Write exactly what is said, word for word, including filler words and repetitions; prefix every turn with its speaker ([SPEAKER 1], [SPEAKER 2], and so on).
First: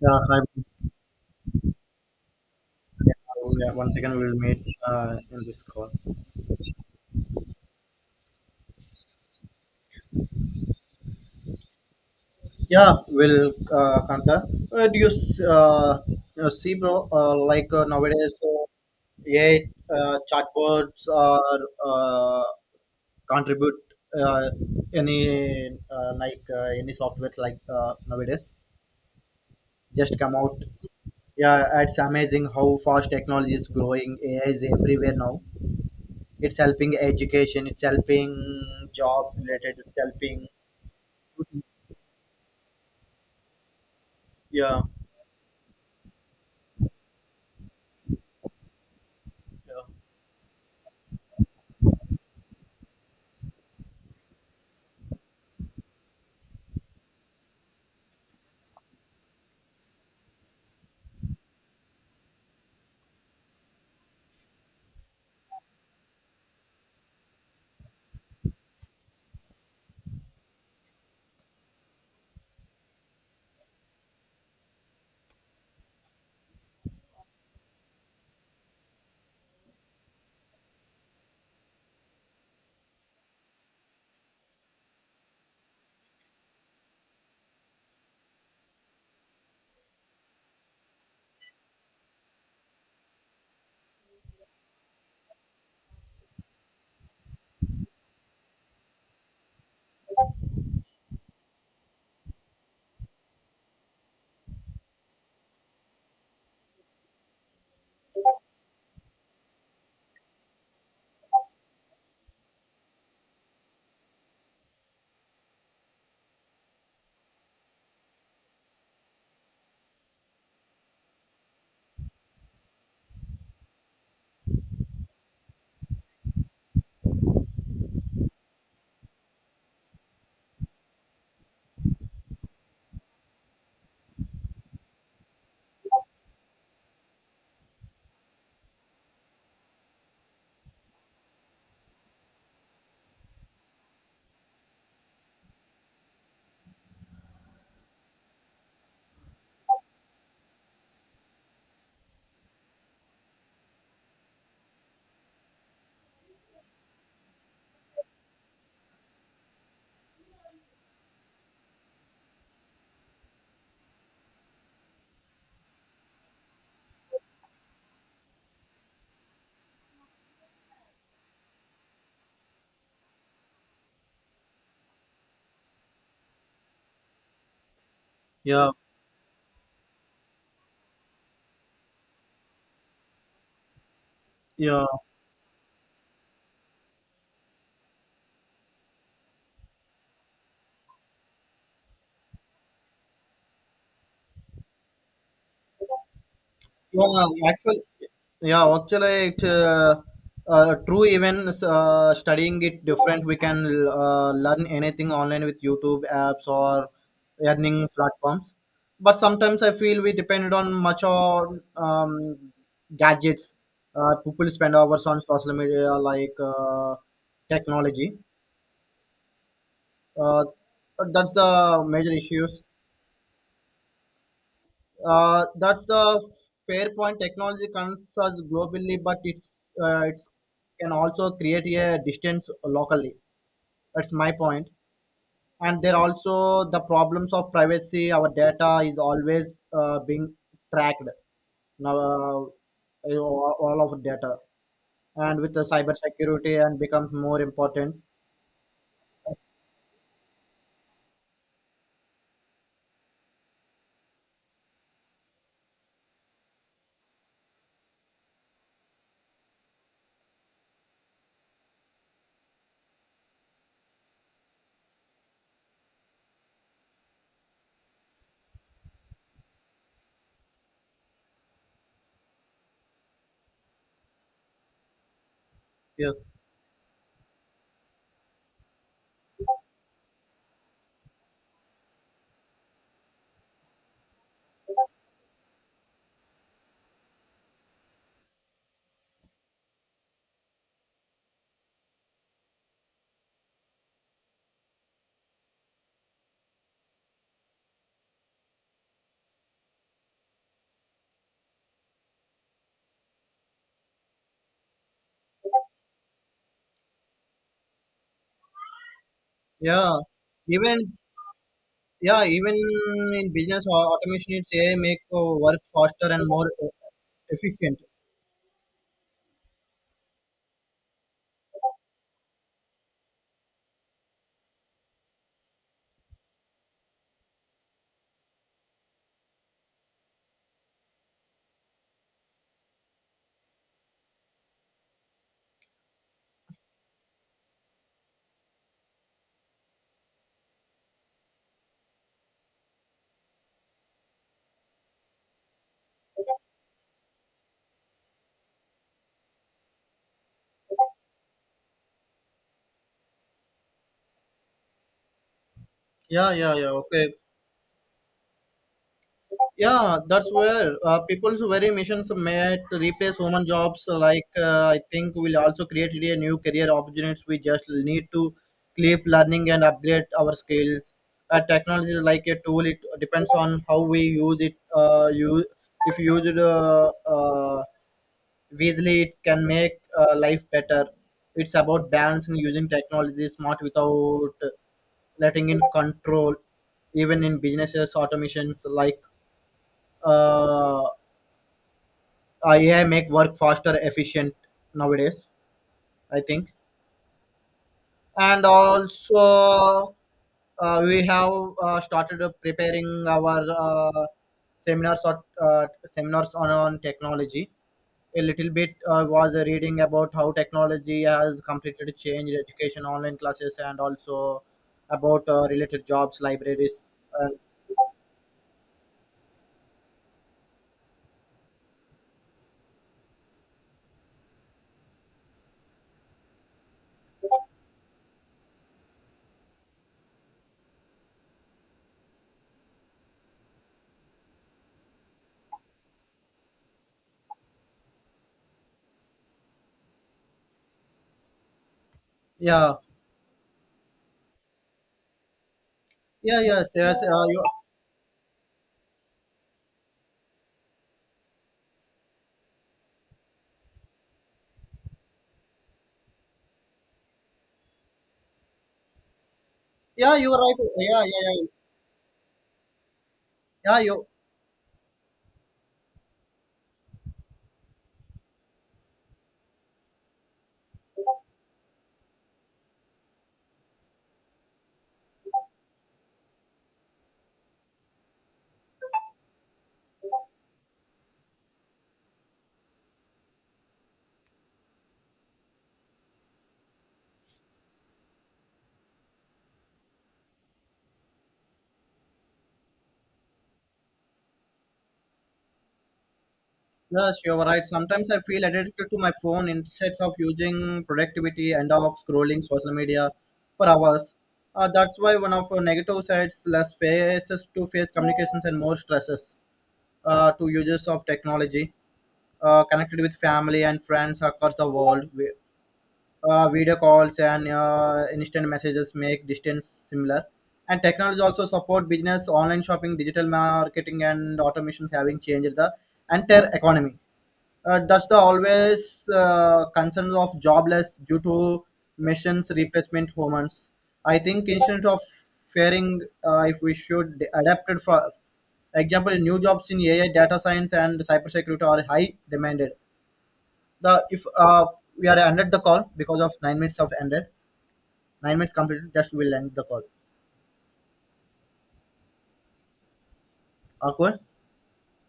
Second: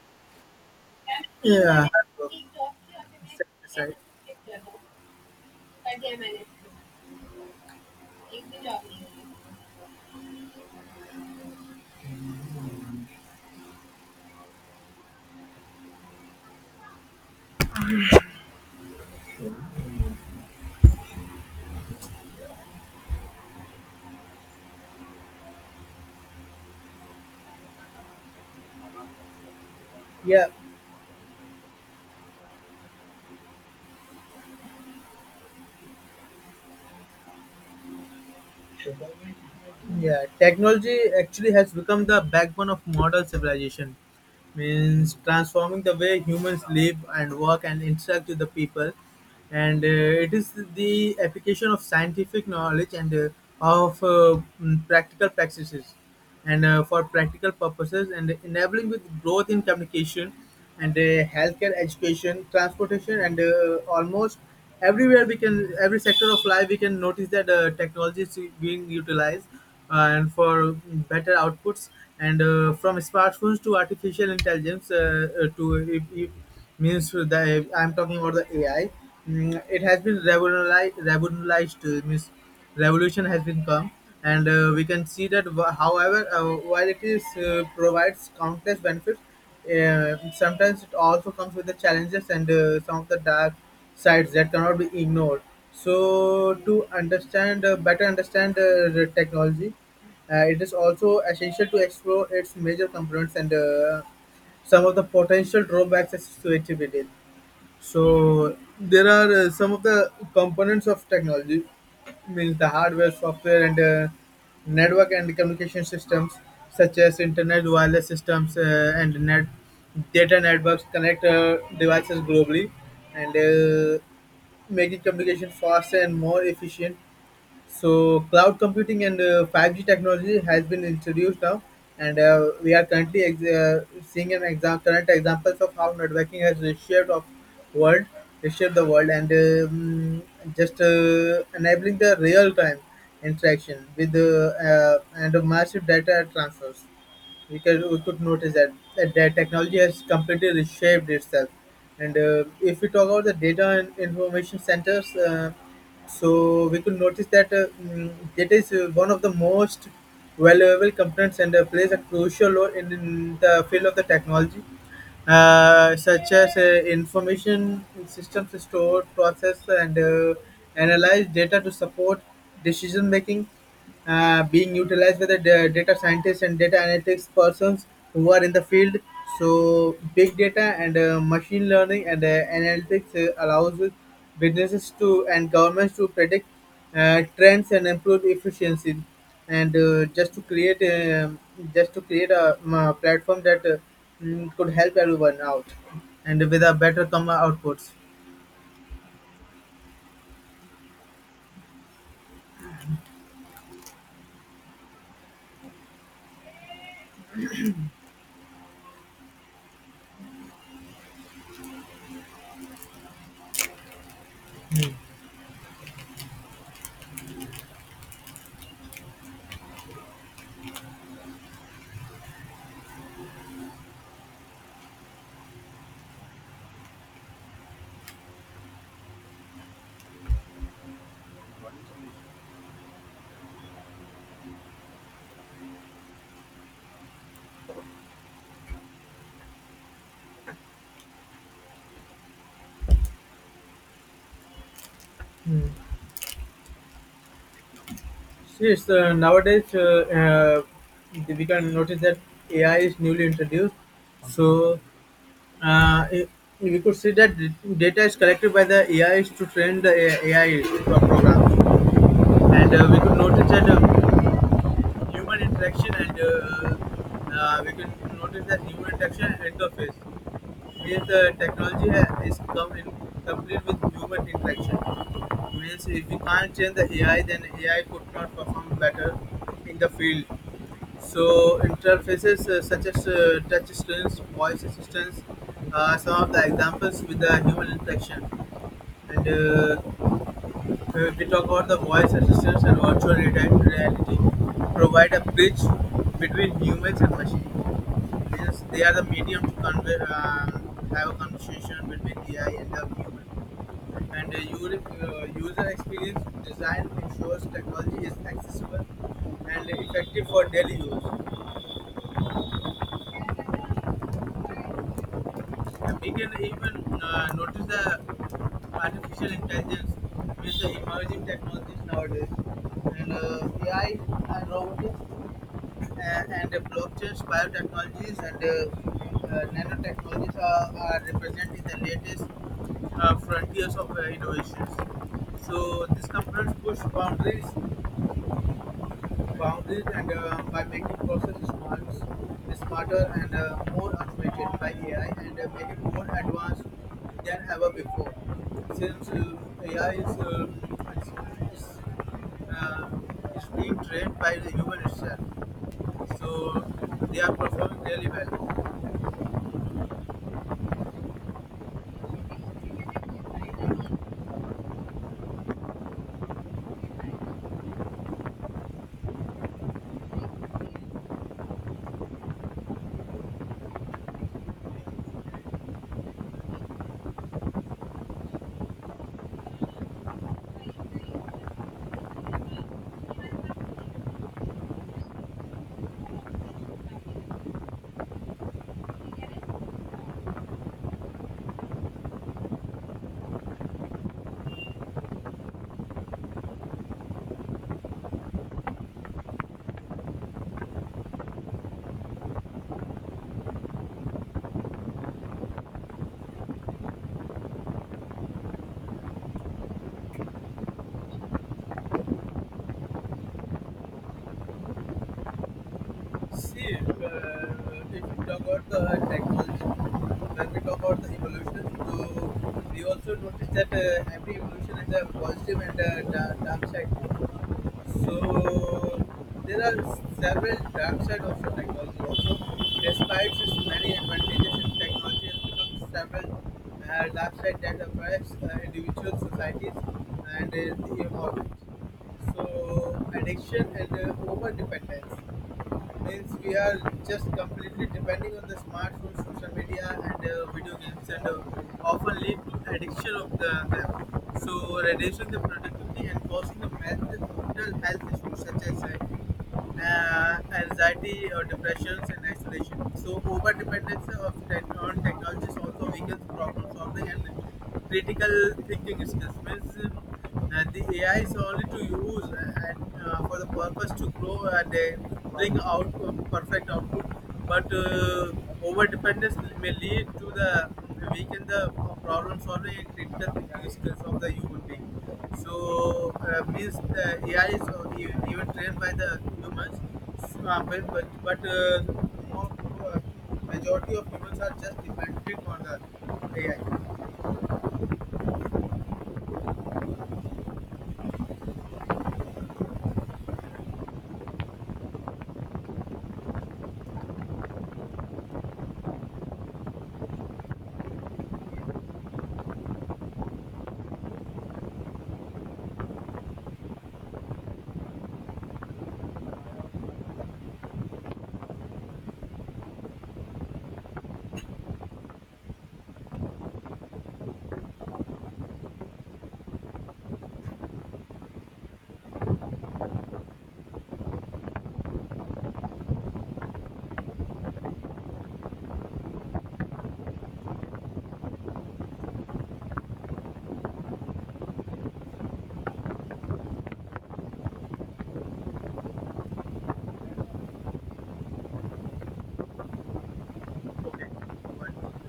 [SPEAKER 1] Yeah, hi.
[SPEAKER 2] Yeah, I have
[SPEAKER 1] Yeah,
[SPEAKER 2] a
[SPEAKER 1] yeah, one
[SPEAKER 2] side.
[SPEAKER 1] second, we'll meet uh, in this call. Yeah, we'll uh, counter. Uh, do you s- uh, you know, see, bro? Uh, like uh, nowadays, uh, A I uh, chatbots are uh, contribute uh, any uh, like uh, any software like uh, nowadays just come
[SPEAKER 2] Yeah,
[SPEAKER 1] out. Yeah, it's amazing how fast technology is growing. A I is everywhere now. It's helping education. It's helping jobs related. It's
[SPEAKER 2] yeah.
[SPEAKER 1] helping.
[SPEAKER 2] Technology actually has become the backbone of modern civilization.
[SPEAKER 1] yeah,
[SPEAKER 2] Means transforming the way humans live and work and interact with the people, and uh, it is the application of scientific knowledge and uh, of uh, mm, practical practices. and uh, for practical purposes and enabling with growth in communication and uh, healthcare education transportation and uh, almost everywhere we can every sector of life we can notice that uh, technology is being utilized uh, and for better outputs and uh, from smartphones to artificial intelligence uh, uh, to if, if means the I'm talking about the AI. Mm, it has been revolutionized, revolutionized uh, means revolution has been come and uh, we can see that wh- however, uh, while it is uh, provides countless benefits, uh, sometimes it also comes with the challenges and uh, some of the dark sides that cannot be ignored. So to understand uh, better understand uh, the technology, uh, it is also essential to explore its major components and uh, some of the potential drawbacks associated with it. So there are uh, some of the components of technology, means the hardware, software, and uh, network and communication systems, such as internet, wireless systems, uh, and net data networks connect uh, devices globally, and uh, making communication faster and more efficient. So cloud computing and uh, five G technology has been introduced now, and uh, we are currently ex- uh, seeing an exam- current examples of how networking has reshaped of world, reshaped the world, and um, just uh, enabling the real time interaction with the uh, and massive data transfers. We could, we could notice that, that that technology has completely reshaped itself. And uh, if we talk about the data and information centers, uh, so we could notice that uh, mm, data is uh, one of the most valuable components and uh, plays a crucial role in, in the field of the technology, uh, such as uh, information systems to store, process, and uh, analyze data to support decision making, uh, being utilized by the da- data scientists and data analytics persons who are in the
[SPEAKER 1] yeah,
[SPEAKER 2] field. So, big data and uh, machine learning and uh, analytics uh, allows
[SPEAKER 1] yeah, yeah.
[SPEAKER 2] businesses to and governments to predict uh, trends and improve efficiency. And uh, just to create um just to create a, um, a platform that uh, mm, could help everyone out and with a better
[SPEAKER 1] yeah
[SPEAKER 2] comma
[SPEAKER 1] Actually,
[SPEAKER 2] outputs.
[SPEAKER 1] yeah. Actually, it's uh, uh, true. Even uh, studying it different, we can uh, learn anything online with YouTube apps or learning platforms. But sometimes I feel we depend on much on um, gadgets. Uh, people spend hours on social media like uh, technology. Uh, that's the major issues. Uh, that's the fair point. Technology connects us globally, but it's uh, it's can also create a distance locally. That's my point. And there are also the problems of privacy. Our data is always uh, being tracked now. Uh, you know, all all of data, and with the
[SPEAKER 2] Hmm.
[SPEAKER 1] cyber security, and becomes more important.
[SPEAKER 2] Yes, uh, nowadays uh, uh, we can notice that A I is newly introduced. So uh, i- we could see that d- data is collected by the A Is to train the A- AI pro- programs, and uh, we could notice that uh, human interaction interaction and uh, uh, we can notice that human interaction interface means uh, technology ha- is come in complete with human interaction, means if we
[SPEAKER 1] Yes.
[SPEAKER 2] can't change the A I then A I could not perform better in the field. So interfaces uh, such as uh, touch screens voice assistants are some of the examples with the human interaction, and uh, uh, we talk about the voice assistants and virtual reti- reality provide a bridge between humans and machines. Yes, they are the medium to convey, um, have a conversation between A I and the human. And the user, uh, user experience design ensures technology is accessible and
[SPEAKER 1] Yeah.
[SPEAKER 2] effective for daily
[SPEAKER 1] Even
[SPEAKER 2] use.
[SPEAKER 1] yeah, even in business, au- automation it's A I make uh, work
[SPEAKER 2] And we
[SPEAKER 1] faster and
[SPEAKER 2] can
[SPEAKER 1] more uh,
[SPEAKER 2] even uh, notice
[SPEAKER 1] efficient.
[SPEAKER 2] the artificial intelligence with the emerging technologies nowadays. And uh, A I and robotics uh, and the blockchains, biotechnologies, and uh, uh, nanotechnologies are, are representing the latest uh, frontiers of uh, innovations. So these companies push boundaries, boundaries, and uh, by making processes smart, smarter and uh, more automated by A I, and uh, making more advanced than ever before. Since uh, A I is, uh, is, is, uh, is being trained by the human itself.
[SPEAKER 1] Yeah, yeah,
[SPEAKER 2] So
[SPEAKER 1] yeah. Okay.
[SPEAKER 2] they are performing really well.
[SPEAKER 1] Yeah, that's where uh, people's very missions might replace human jobs. uh, Like uh, I think will also create a new career opportunities. We just need to keep learning and upgrade our skills. Uh, technology is like a tool. It depends on how we use it. Uh, you if used. Uh, uh, Visually, it can make uh, life better. It's about balancing using technology smart without letting in control. Even in businesses, automations like uh, A I make work faster, efficient nowadays. I think, and also uh, we have uh, started uh, preparing our uh, seminars or uh, seminars on, on technology a little bit. I was reading about how technology has completely changed education, online classes, and also about uh, related jobs,
[SPEAKER 2] See,
[SPEAKER 1] libraries. Uh,
[SPEAKER 2] uh, if we talk about the technology, when we talk about the evolution, so we also notice that uh, every evolution has a positive and a da- dark side. So there are several dark side of the technology also. Despite its many advantages, in technology has become several uh, dark side that affects uh, individual societies and uh, the environment.
[SPEAKER 1] yeah,
[SPEAKER 2] So addiction and uh, over dependence means
[SPEAKER 1] yeah,
[SPEAKER 2] we
[SPEAKER 1] yes,
[SPEAKER 2] are
[SPEAKER 1] yes. Uh,
[SPEAKER 2] just
[SPEAKER 1] you,
[SPEAKER 2] completely depending on the smartphone, social media, and uh, video games, and uh, often lead to addiction of the, them. So, reducing the productivity and causing the mental mental health issues such as uh,
[SPEAKER 1] yeah, you're
[SPEAKER 2] uh,
[SPEAKER 1] right. Yeah, yeah,
[SPEAKER 2] anxiety or
[SPEAKER 1] yeah.
[SPEAKER 2] depressions and isolation. So, over
[SPEAKER 1] Yeah, you.
[SPEAKER 2] dependence of tech- on technology also weakens problem solving and critical thinking skills means um, uh, the A I is only to use uh, and uh, for the purpose to grow and uh, bring out uh, perfect output. But uh, over dependence may lead to the weaken the problem solving and critical thinking skills of the human being. So uh, means the A I is uh, e- even trained by the humans. So, uh, but but, but uh, more, uh, majority of humans are just dependent on the
[SPEAKER 1] Yes,
[SPEAKER 2] A I.
[SPEAKER 1] you're right. Sometimes I feel addicted to my phone instead of using productivity and of scrolling social media for hours. Uh, that's why one of our negative sides less faces to face communications and more stresses uh, to users of technology. Uh, connected with family and friends across the world. We, uh, video calls and uh, instant messages make distance similar. And technology also support business, online shopping, digital marketing, and automations having changed the entire economy. Uh, that's the always uh, concerns of jobless due to machines replacement humans. I think instead of fearing, uh, if we should adapt it for example, new jobs in A I, data science, and cybersecurity are high demanded the if uh, we are ended the call because of nine minutes of ended, nine minutes completed, just we'll end the call. Okay.
[SPEAKER 2] Okay.